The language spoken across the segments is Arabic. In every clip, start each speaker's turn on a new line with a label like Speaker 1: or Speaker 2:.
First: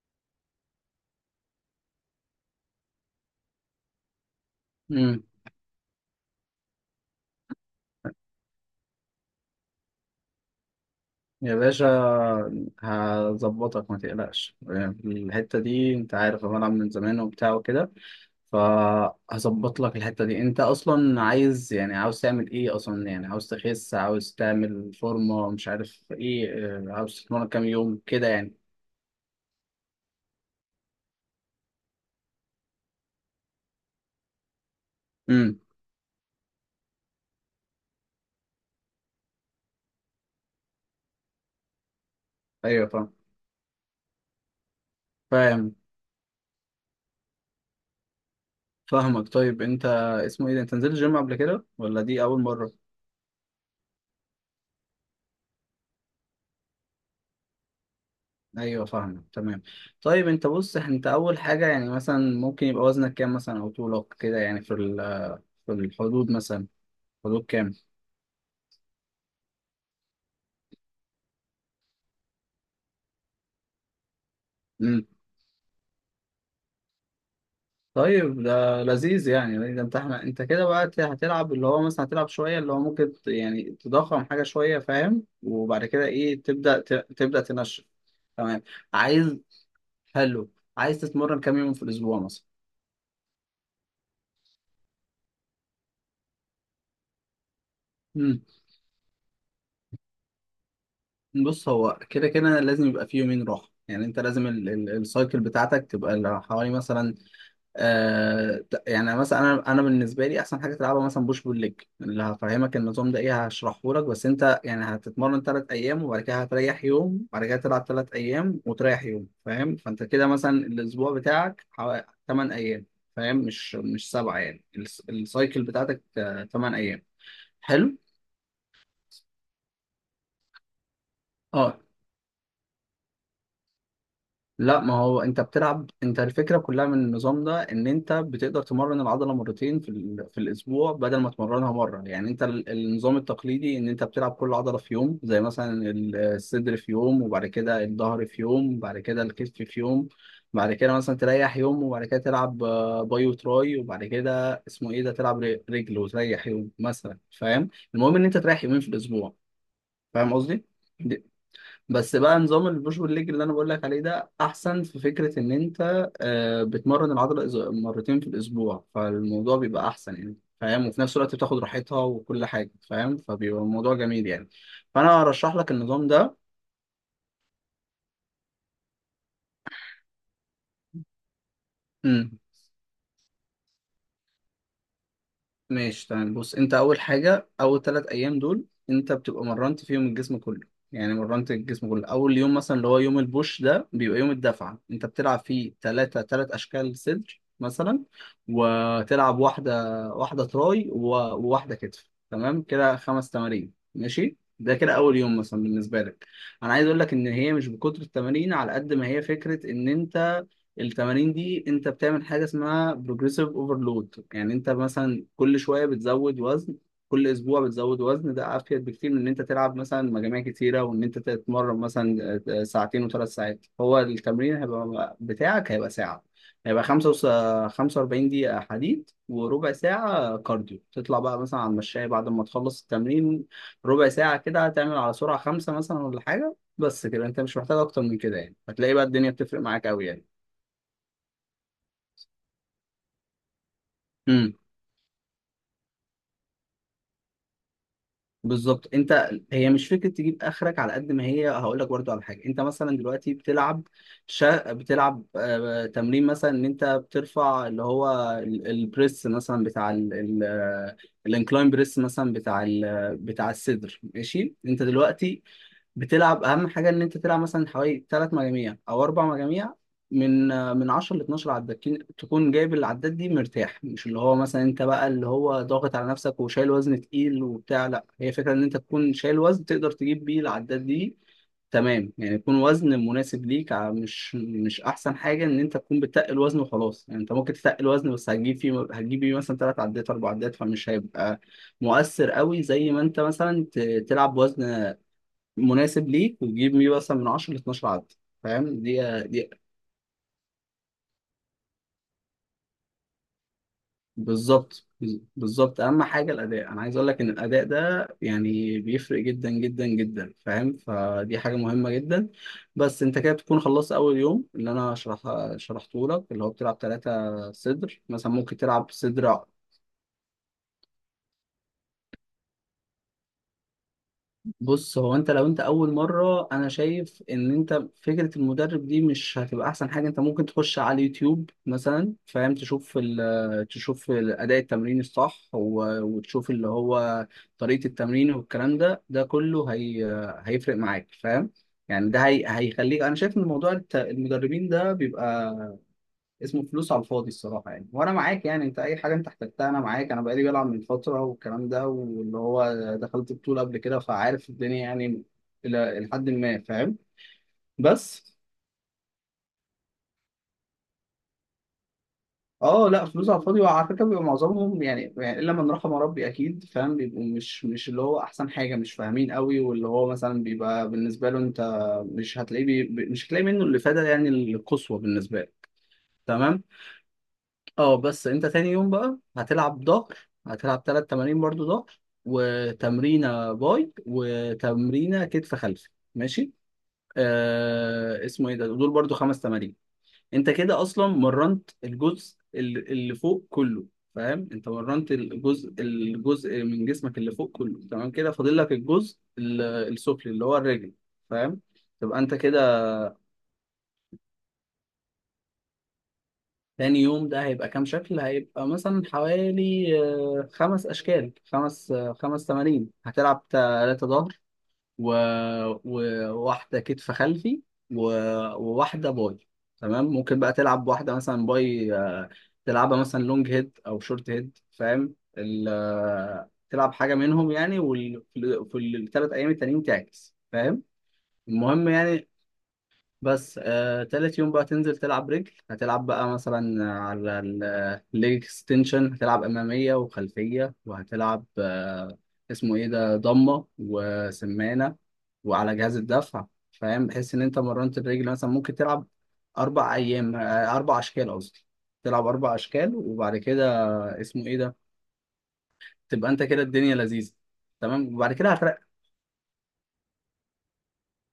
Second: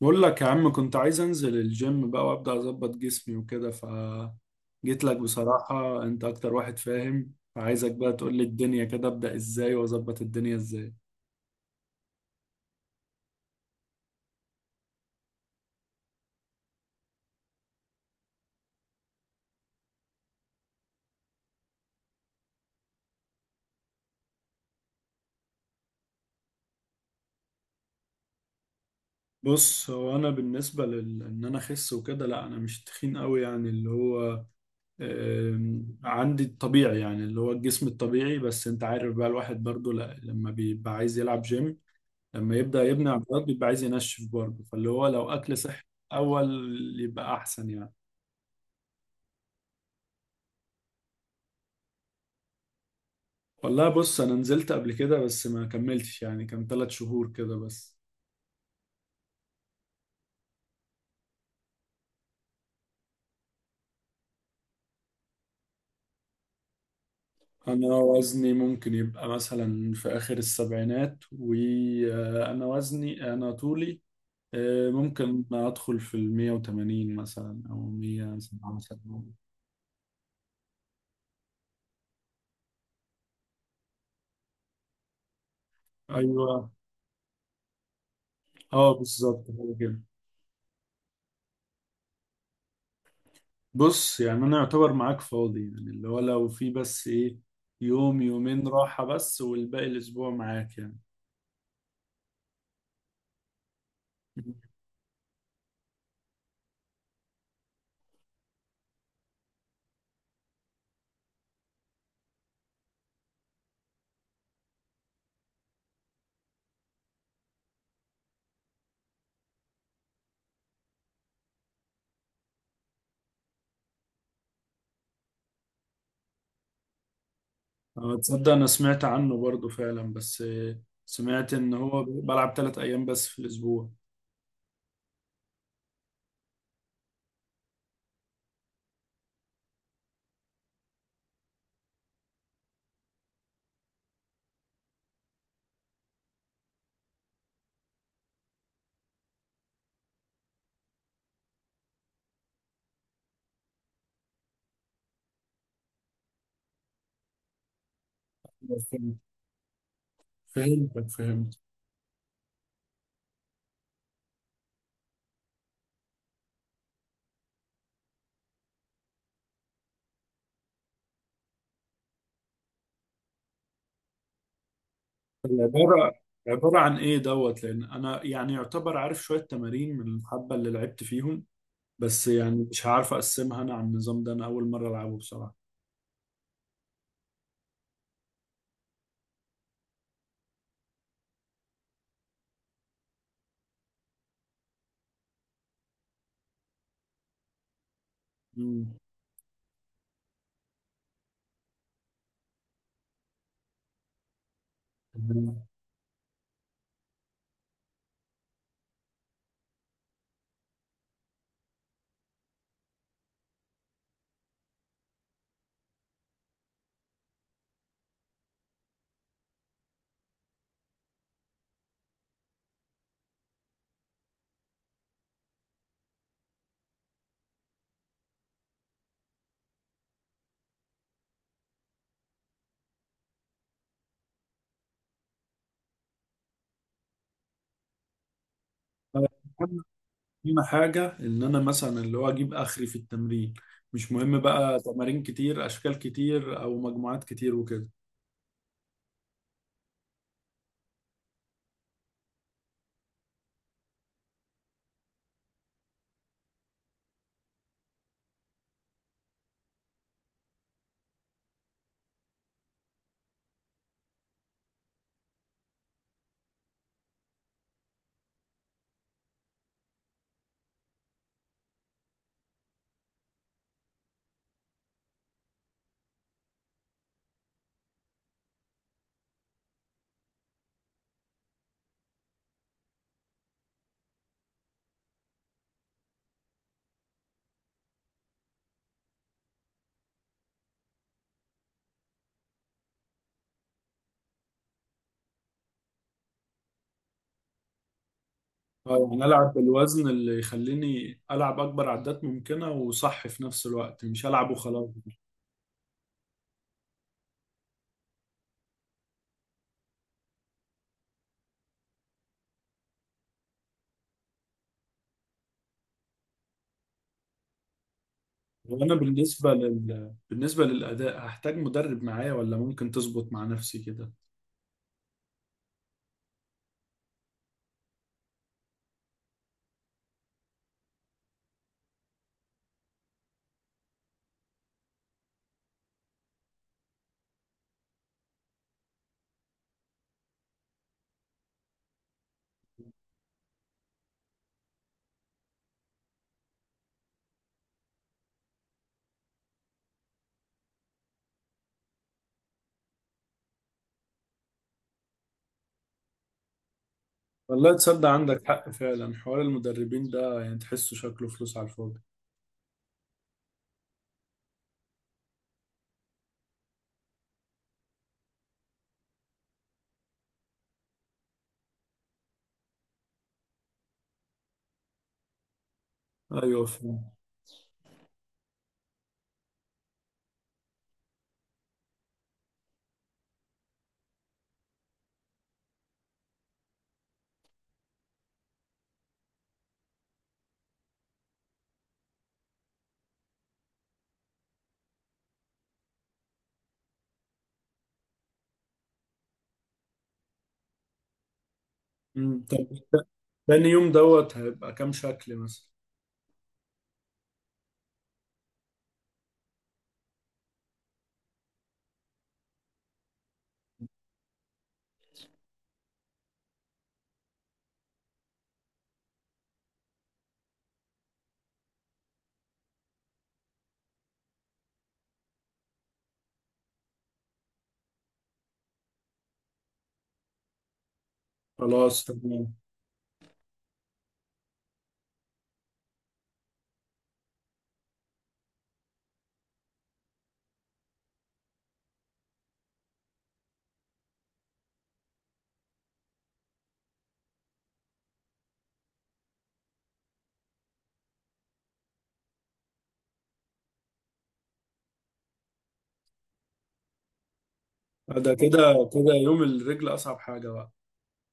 Speaker 1: بقول لك يا عم، كنت عايز انزل الجيم بقى وابدا اظبط جسمي وكده، ف جيت لك
Speaker 2: امم
Speaker 1: بصراحة. انت اكتر واحد فاهم، فعايزك بقى تقول لي الدنيا كده ابدا ازاي واظبط الدنيا ازاي.
Speaker 2: يا باشا، هظبطك ما تقلقش. الحتة دي انت عارف انا بلعب من زمان وبتاع وكده، فهظبط لك الحتة دي. انت اصلا عايز يعني عاوز تعمل ايه اصلا؟ يعني عاوز تخس، عاوز تعمل فورمة مش عارف ايه؟ اه، عاوز تتمرن كام يوم كده يعني؟
Speaker 1: بص، هو انا بالنسبة لل ان انا اخس وكده، لا انا مش تخين قوي يعني اللي هو
Speaker 2: امم.
Speaker 1: عندي الطبيعي، يعني اللي هو الجسم الطبيعي. بس انت عارف بقى الواحد برضو، لا لما بيبقى عايز يلعب جيم، لما يبدا
Speaker 2: ايوه
Speaker 1: يبني
Speaker 2: فاهم.
Speaker 1: عضلات بيبقى عايز ينشف برضه، فاللي هو لو اكل
Speaker 2: فاهم.
Speaker 1: صحي اول يبقى احسن يعني.
Speaker 2: فاهمك. طيب انت اسمه ايه ده، انت نزلت جيم قبل كده ولا دي اول مرة؟
Speaker 1: والله بص، انا نزلت قبل كده بس ما كملتش يعني، كان ثلاث شهور كده بس.
Speaker 2: ايوه فاهمك تمام. طيب انت بص، انت اول حاجه يعني مثلا ممكن يبقى وزنك كام مثلا او طولك كده يعني في الحدود مثلا، حدود كام؟
Speaker 1: انا وزني ممكن يبقى مثلا في اخر السبعينات، وانا وزني، انا طولي
Speaker 2: امم.
Speaker 1: ممكن ادخل في ال 180 مثلا او
Speaker 2: طيب ده لذيذ
Speaker 1: 177.
Speaker 2: يعني. ده انت احنا انت كده بقى هتلعب اللي هو مثلا هتلعب شويه اللي هو ممكن يعني تضخم حاجه شويه فاهم، وبعد كده ايه
Speaker 1: ايوه.
Speaker 2: تبدا تبدا تنشف. تمام.
Speaker 1: اه
Speaker 2: عايز،
Speaker 1: بالظبط، هو كده.
Speaker 2: حلو. عايز تتمرن كام يوم في الاسبوع مثلا؟
Speaker 1: بص يعني انا يعتبر معاك فاضي، يعني اللي هو لو في بس ايه، يوم
Speaker 2: امم.
Speaker 1: يومين راحة بس، والباقي الاسبوع معاك يعني.
Speaker 2: بص هو كده كده لازم يبقى فيه يومين راحه يعني، انت لازم السايكل بتاعتك تبقى حوالي مثلا آه يعني مثلا، انا بالنسبه لي احسن حاجه تلعبها مثلا بوش بول ليج. اللي هفهمك النظام ده ايه هشرحه لك، بس انت يعني هتتمرن ثلاث ايام وبعد كده هتريح يوم وبعد كده تلعب ثلاث ايام وتريح يوم فاهم. فانت كده مثلا الاسبوع بتاعك حوالي 8 ايام. فاهم مش سبعه يعني السايكل بتاعتك 8 ايام. حلو.
Speaker 1: أه، تصدق أنا سمعت عنه برضو فعلا، بس سمعت إن
Speaker 2: اه
Speaker 1: هو بلعب ثلاث أيام بس في الأسبوع.
Speaker 2: لا، ما هو انت بتلعب، انت الفكره كلها من النظام ده ان انت بتقدر تمرن العضله مرتين في الاسبوع بدل ما تمرنها مره. يعني انت النظام التقليدي ان انت بتلعب كل عضله في يوم زي مثلا الصدر في يوم وبعد كده الظهر في يوم وبعد كده الكتف في يوم. بعد كده مثلا تريح يوم وبعد كده تلعب باي وتراي وبعد كده اسمه ايه ده تلعب رجل وتريح يوم مثلا فاهم. المهم ان انت تريح يومين في
Speaker 1: فهمت-
Speaker 2: الاسبوع. فاهم قصدي؟
Speaker 1: فهمتك، فهمت.
Speaker 2: بس بقى نظام البوش بول ليج اللي انا بقول لك عليه ده احسن، في فكره ان انت بتمرن العضله مرتين في الاسبوع فالموضوع بيبقى احسن يعني فاهم، وفي نفس الوقت بتاخد راحتها وكل حاجه فاهم، فبيبقى الموضوع جميل يعني. فانا ارشح لك النظام
Speaker 1: العبارة
Speaker 2: ده.
Speaker 1: عبارة عن إيه دوت، لأن أنا يعني يعتبر عارف شوية تمارين من الحبة اللي لعبت فيهم، بس
Speaker 2: مم.
Speaker 1: يعني مش هعرف أقسمها أنا على النظام ده، أنا أول مرة ألعبه بصراحة.
Speaker 2: ماشي تمام. بص انت اول حاجه، اول ثلاث ايام دول انت بتبقى مرنت فيهم الجسم كله يعني مرنت الجسم كله. اول يوم مثلا اللي هو يوم البوش ده بيبقى يوم الدفعه، انت بتلعب فيه ثلاث اشكال صدر مثلا،
Speaker 1: مم.
Speaker 2: وتلعب واحده، واحده تراي وواحده كتف. تمام كده خمس تمارين ماشي. ده كده اول يوم مثلا بالنسبه لك. انا عايز اقول لك ان هي مش بكتر التمارين على قد ما هي فكره ان انت التمارين دي انت بتعمل حاجه اسمها بروجريسيف اوفرلود، يعني انت مثلا كل شويه بتزود وزن، كل اسبوع بتزود وزن. ده افيد بكتير من ان انت تلعب مثلا مجاميع كتيره وان انت تتمرن مثلا ساعتين وثلاث ساعات. هو التمرين هيبقى بتاعك هيبقى ساعه، هيبقى خمسة وس... 45 دقيقة حديد وربع ساعة كارديو، تطلع بقى مثلا على المشاية بعد ما تخلص التمرين ربع ساعة كده، هتعمل على سرعة خمسة مثلا ولا حاجة. بس كده انت مش محتاج اكتر من كده يعني، هتلاقي بقى
Speaker 1: أنا
Speaker 2: الدنيا بتفرق معاك قوي يعني.
Speaker 1: أهم حاجة إن أنا مثلا اللي هو أجيب آخري في التمرين، مش مهم
Speaker 2: امم.
Speaker 1: بقى تمارين كتير أشكال كتير أو مجموعات كتير وكده.
Speaker 2: بالظبط، انت هي مش فكره تجيب اخرك على قد ما هي. هقول لك برضو على حاجه، انت مثلا دلوقتي بتلعب بتلعب تمرين مثلا ان انت بترفع اللي هو البريس مثلا بتاع ال... ال... آه، الانكلاين بريس مثلا بتاع ال... آه، بتاع الصدر ماشي. انت دلوقتي بتلعب اهم حاجه ان انت تلعب مثلا حوالي ثلاث مجاميع او اربع مجاميع، من من 10 ل 12 عداد، تكون جايب العداد دي مرتاح، مش اللي هو مثلا انت بقى اللي هو ضاغط على نفسك وشايل وزن تقيل وبتاع، لا، هي فكره ان انت تكون شايل وزن تقدر تجيب بيه العداد دي. تمام يعني يكون وزن مناسب ليك، مش احسن حاجه ان انت تكون بتتقل وزن وخلاص يعني. انت ممكن تتقل وزن بس هتجيب بيه مثلا ثلاث عدات اربع عدات، فمش هيبقى مؤثر قوي زي ما انت مثلا تلعب وزن مناسب ليك وتجيب ميه مثلا من 10 ل 12 عدد فاهم.
Speaker 1: اه
Speaker 2: دي
Speaker 1: يعني
Speaker 2: دي
Speaker 1: العب بالوزن اللي يخليني العب اكبر عدات ممكنه وصح، في نفس الوقت مش العب
Speaker 2: بالظبط.
Speaker 1: وخلاص.
Speaker 2: بالظبط اهم حاجه الاداء، انا عايز اقول لك ان الاداء ده يعني بيفرق جدا جدا جدا فاهم، فدي حاجه مهمه جدا. بس انت كده بتكون خلصت اول يوم اللي انا شرحته لك، اللي هو بتلعب ثلاثه صدر مثلا، ممكن تلعب صدر.
Speaker 1: بالنسبه للاداء هحتاج مدرب معايا ولا ممكن تظبط مع نفسي كده؟
Speaker 2: بص هو انت لو انت اول مره، انا شايف ان انت فكره المدرب دي مش هتبقى احسن حاجه. انت ممكن تخش على اليوتيوب مثلا فاهم، تشوف ال تشوف اداء التمرين الصح وتشوف اللي هو طريقه التمرين والكلام ده، ده كله هي هيفرق معاك فاهم. يعني ده هي هيخليك. انا شايف ان موضوع المدربين ده بيبقى اسمه فلوس على الفاضي الصراحة يعني. وأنا معاك يعني، أنت أي حاجة أنت احتجتها أنا معاك. أنا بقالي بلعب من فترة والكلام ده، واللي هو دخلت بطولة قبل كده فعارف الدنيا يعني، إلى حد ما فاهم.
Speaker 1: والله تصدق
Speaker 2: بس
Speaker 1: عندك حق فعلا، حوار المدربين ده يعني تحسه شكله فلوس على الفاضي.
Speaker 2: أه لا، فلوس على الفاضي. وعلى فكرة بيبقى معظمهم يعني، يعني إلا من رحم ربي أكيد فاهم، بيبقوا مش اللي هو أحسن حاجة، مش فاهمين قوي، واللي هو مثلا بيبقى بالنسبة له أنت مش هتلاقي منه الإفادة يعني القصوى بالنسبة له. تمام.
Speaker 1: ايوه فاهم.
Speaker 2: اه بس انت تاني يوم بقى هتلعب ظهر، هتلعب تلات تمارين برضو ظهر وتمرينة باي وتمرينة كتف خلفي ماشي. آه اسمه ايه ده، دول برضو خمس تمارين. انت كده اصلا مرنت الجزء اللي فوق كله فاهم. انت مرنت الجزء من جسمك اللي فوق كله تمام كده، فاضل لك الجزء السفلي اللي هو الرجل فاهم. تبقى انت
Speaker 1: أمم، طب
Speaker 2: كده.
Speaker 1: تاني يوم دوت هيبقى كام شكل مثلا؟
Speaker 2: تاني يوم ده هيبقى كام شكل؟ هيبقى مثلا حوالي خمس أشكال، خمس تمارين. هتلعب تلاتة ظهر و... وواحدة كتف خلفي و... وواحدة باي. تمام. ممكن بقى تلعب واحدة مثلا باي تلعبها مثلا لونج هيد أو شورت هيد فاهم، ال... آه، تلعب حاجة منهم يعني. في الثلاث أيام التانيين تعكس فاهم. المهم
Speaker 1: خلاص
Speaker 2: يعني.
Speaker 1: تمام.
Speaker 2: بس تالت يوم بقى تنزل تلعب رجل، هتلعب بقى مثلا على الليج اكستنشن، هتلعب أمامية وخلفية، وهتلعب اسمه ايه ده ضمة وسمانة وعلى جهاز الدفع فاهم، بحيث ان انت مرنت الرجل. مثلا ممكن تلعب أربع أيام آه، أربع أشكال قصدي. تلعب أربع أشكال وبعد كده اسمه ايه ده، تبقى انت كده الدنيا لذيذة تمام. وبعد
Speaker 1: ده
Speaker 2: كده هتريح.
Speaker 1: كده كده يوم الرجل اصعب حاجه بقى.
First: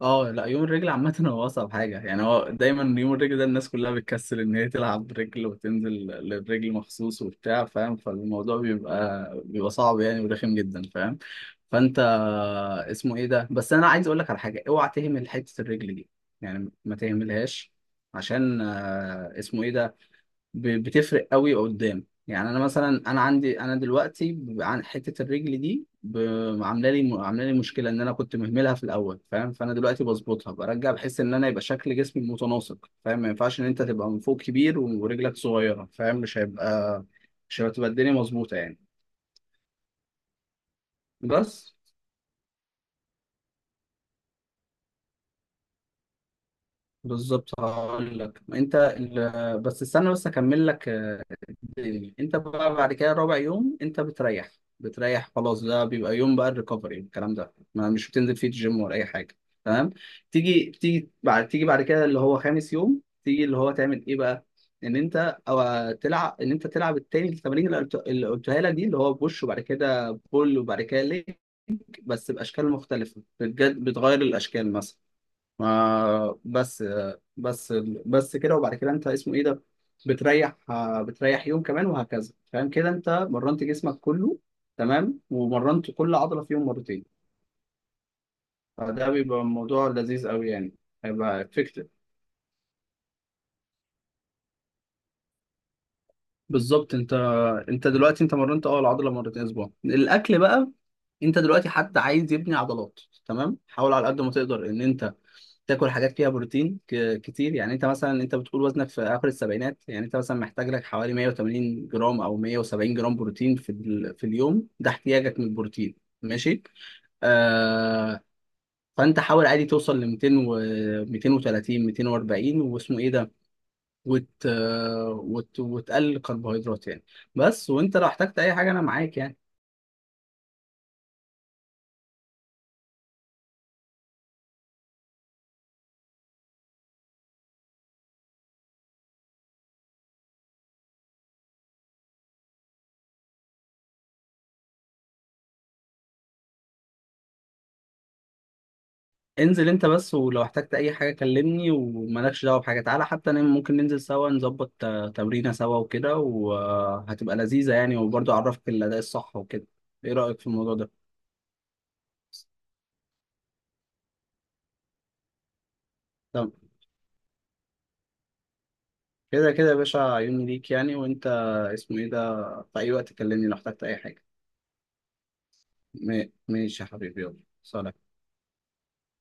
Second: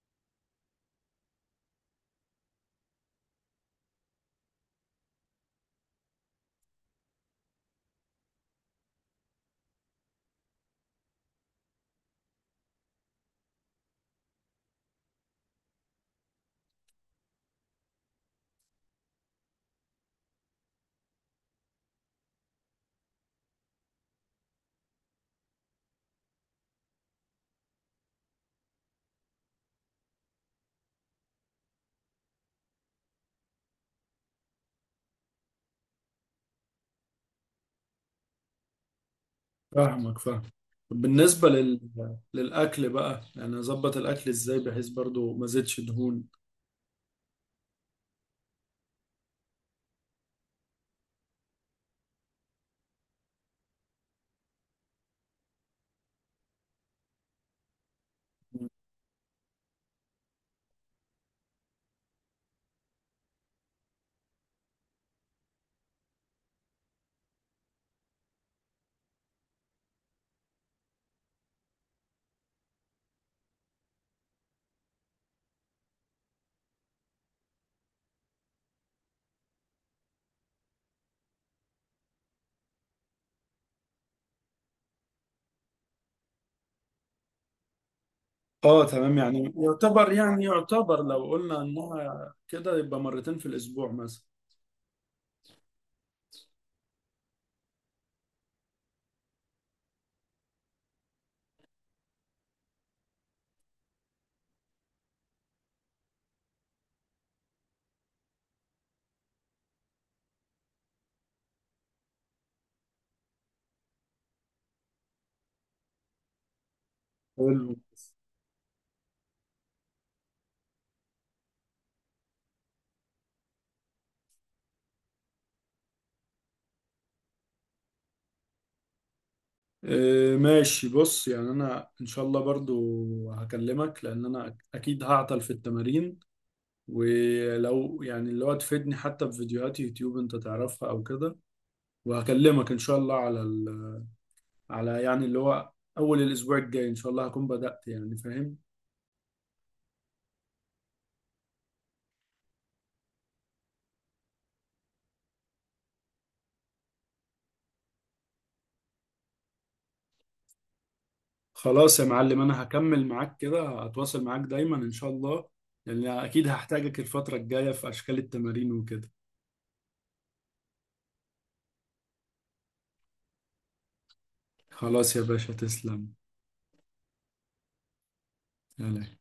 Speaker 2: اه لا، يوم الرجل عامة هو أصعب حاجة يعني. هو دايما يوم الرجل ده الناس كلها بتكسل إن هي تلعب رجل وتنزل للرجل مخصوص وبتاع فاهم، فالموضوع بيبقى صعب يعني ورخم جدا فاهم. فأنت اسمه إيه ده، بس أنا عايز أقول لك على حاجة، أوعى تهمل حتة الرجل دي يعني، ما تهملهاش، عشان اسمه إيه ده بتفرق قوي قدام يعني. انا مثلا انا عندي انا دلوقتي عن حته الرجل دي عامله لي مشكله ان انا كنت مهملها في الاول فاهم، فانا دلوقتي بظبطها برجع بحس ان انا يبقى شكل جسمي متناسق فاهم، ما ينفعش ان انت تبقى من فوق كبير ورجلك صغيره فاهم، مش هتبقى الدنيا مظبوطه يعني.
Speaker 1: فاهمك، فاهم. طب
Speaker 2: بس
Speaker 1: للأكل بقى، يعني أظبط الأكل إزاي بحيث برضو ما زدش دهون؟
Speaker 2: بالظبط هقول لك. انت بس استنى بس اكمل لك تاني. انت بقى بعد كده رابع يوم انت بتريح، بتريح خلاص. ده بيبقى يوم بقى الريكفري، الكلام ده ما مش بتنزل فيه الجيم ولا اي حاجه تمام. تيجي بعد كده اللي هو خامس يوم تيجي اللي هو تعمل ايه بقى؟ ان انت تلعب التمارين اللي قلتها لك دي، اللي هو بوش وبعد كده بول وبعد كده ليك، بس باشكال مختلفه. بتغير الاشكال مثلا. ما بس بس بس كده. وبعد كده انت اسمه ايه ده بتريح، بتريح يوم كمان وهكذا فاهم. كده انت مرنت جسمك كله تمام، ومرنت كل عضلة فيهم مرتين.
Speaker 1: اه
Speaker 2: فده
Speaker 1: تمام،
Speaker 2: بيبقى
Speaker 1: يعني
Speaker 2: الموضوع
Speaker 1: يعتبر
Speaker 2: لذيذ
Speaker 1: يعني
Speaker 2: قوي يعني،
Speaker 1: يعتبر لو
Speaker 2: هيبقى
Speaker 1: قلنا
Speaker 2: افكتيف.
Speaker 1: إنها كده يبقى مرتين في الأسبوع مثلا.
Speaker 2: بالظبط. انت دلوقتي انت مرنت اه العضلة مرتين اسبوع. الاكل بقى، انت دلوقتي حد عايز يبني عضلات تمام، حاول على قد ما تقدر ان انت تاكل حاجات فيها بروتين كتير يعني. انت مثلا انت بتقول وزنك في اخر السبعينات، يعني انت مثلا محتاج لك حوالي 180 جرام او 170 جرام بروتين في اليوم. ده احتياجك من البروتين ماشي
Speaker 1: حلو.
Speaker 2: آه. فانت حاول عادي توصل ل 200 و 230 240 واسمه ايه ده، وتقلل الكربوهيدرات يعني بس. وانت لو احتجت اي حاجه انا معاك يعني.
Speaker 1: آه ماشي، بص يعني أنا إن شاء الله برضو هكلمك، لأن أنا أكيد هعطل في التمارين، ولو يعني اللي هو تفيدني حتى بفيديوهات يوتيوب أنت تعرفها أو كده. وهكلمك إن شاء الله على يعني اللي هو اول الاسبوع الجاي ان شاء الله هكون بدأت يعني، فاهم.
Speaker 2: انزل انت بس، ولو احتجت اي حاجه كلمني ومالكش دعوه بحاجه، تعالى حتى انا ممكن ننزل سوا نظبط تمرينه سوا وكده وهتبقى لذيذه يعني، وبرضه اعرفك الاداء الصح وكده. ايه رايك في الموضوع ده؟
Speaker 1: خلاص يا معلم، انا هكمل معاك كده، هتواصل معاك دايما ان شاء الله، لان اكيد
Speaker 2: تمام.
Speaker 1: هحتاجك الفترة الجاية في اشكال التمارين وكده.
Speaker 2: كده كده يا باشا عيوني ليك يعني. وانت اسمه ايه ده في اي وقت كلمني لو احتجت اي حاجه.
Speaker 1: خلاص يا باشا، تسلم.
Speaker 2: ماشي يا حبيبي، يلا سلام.
Speaker 1: يلا.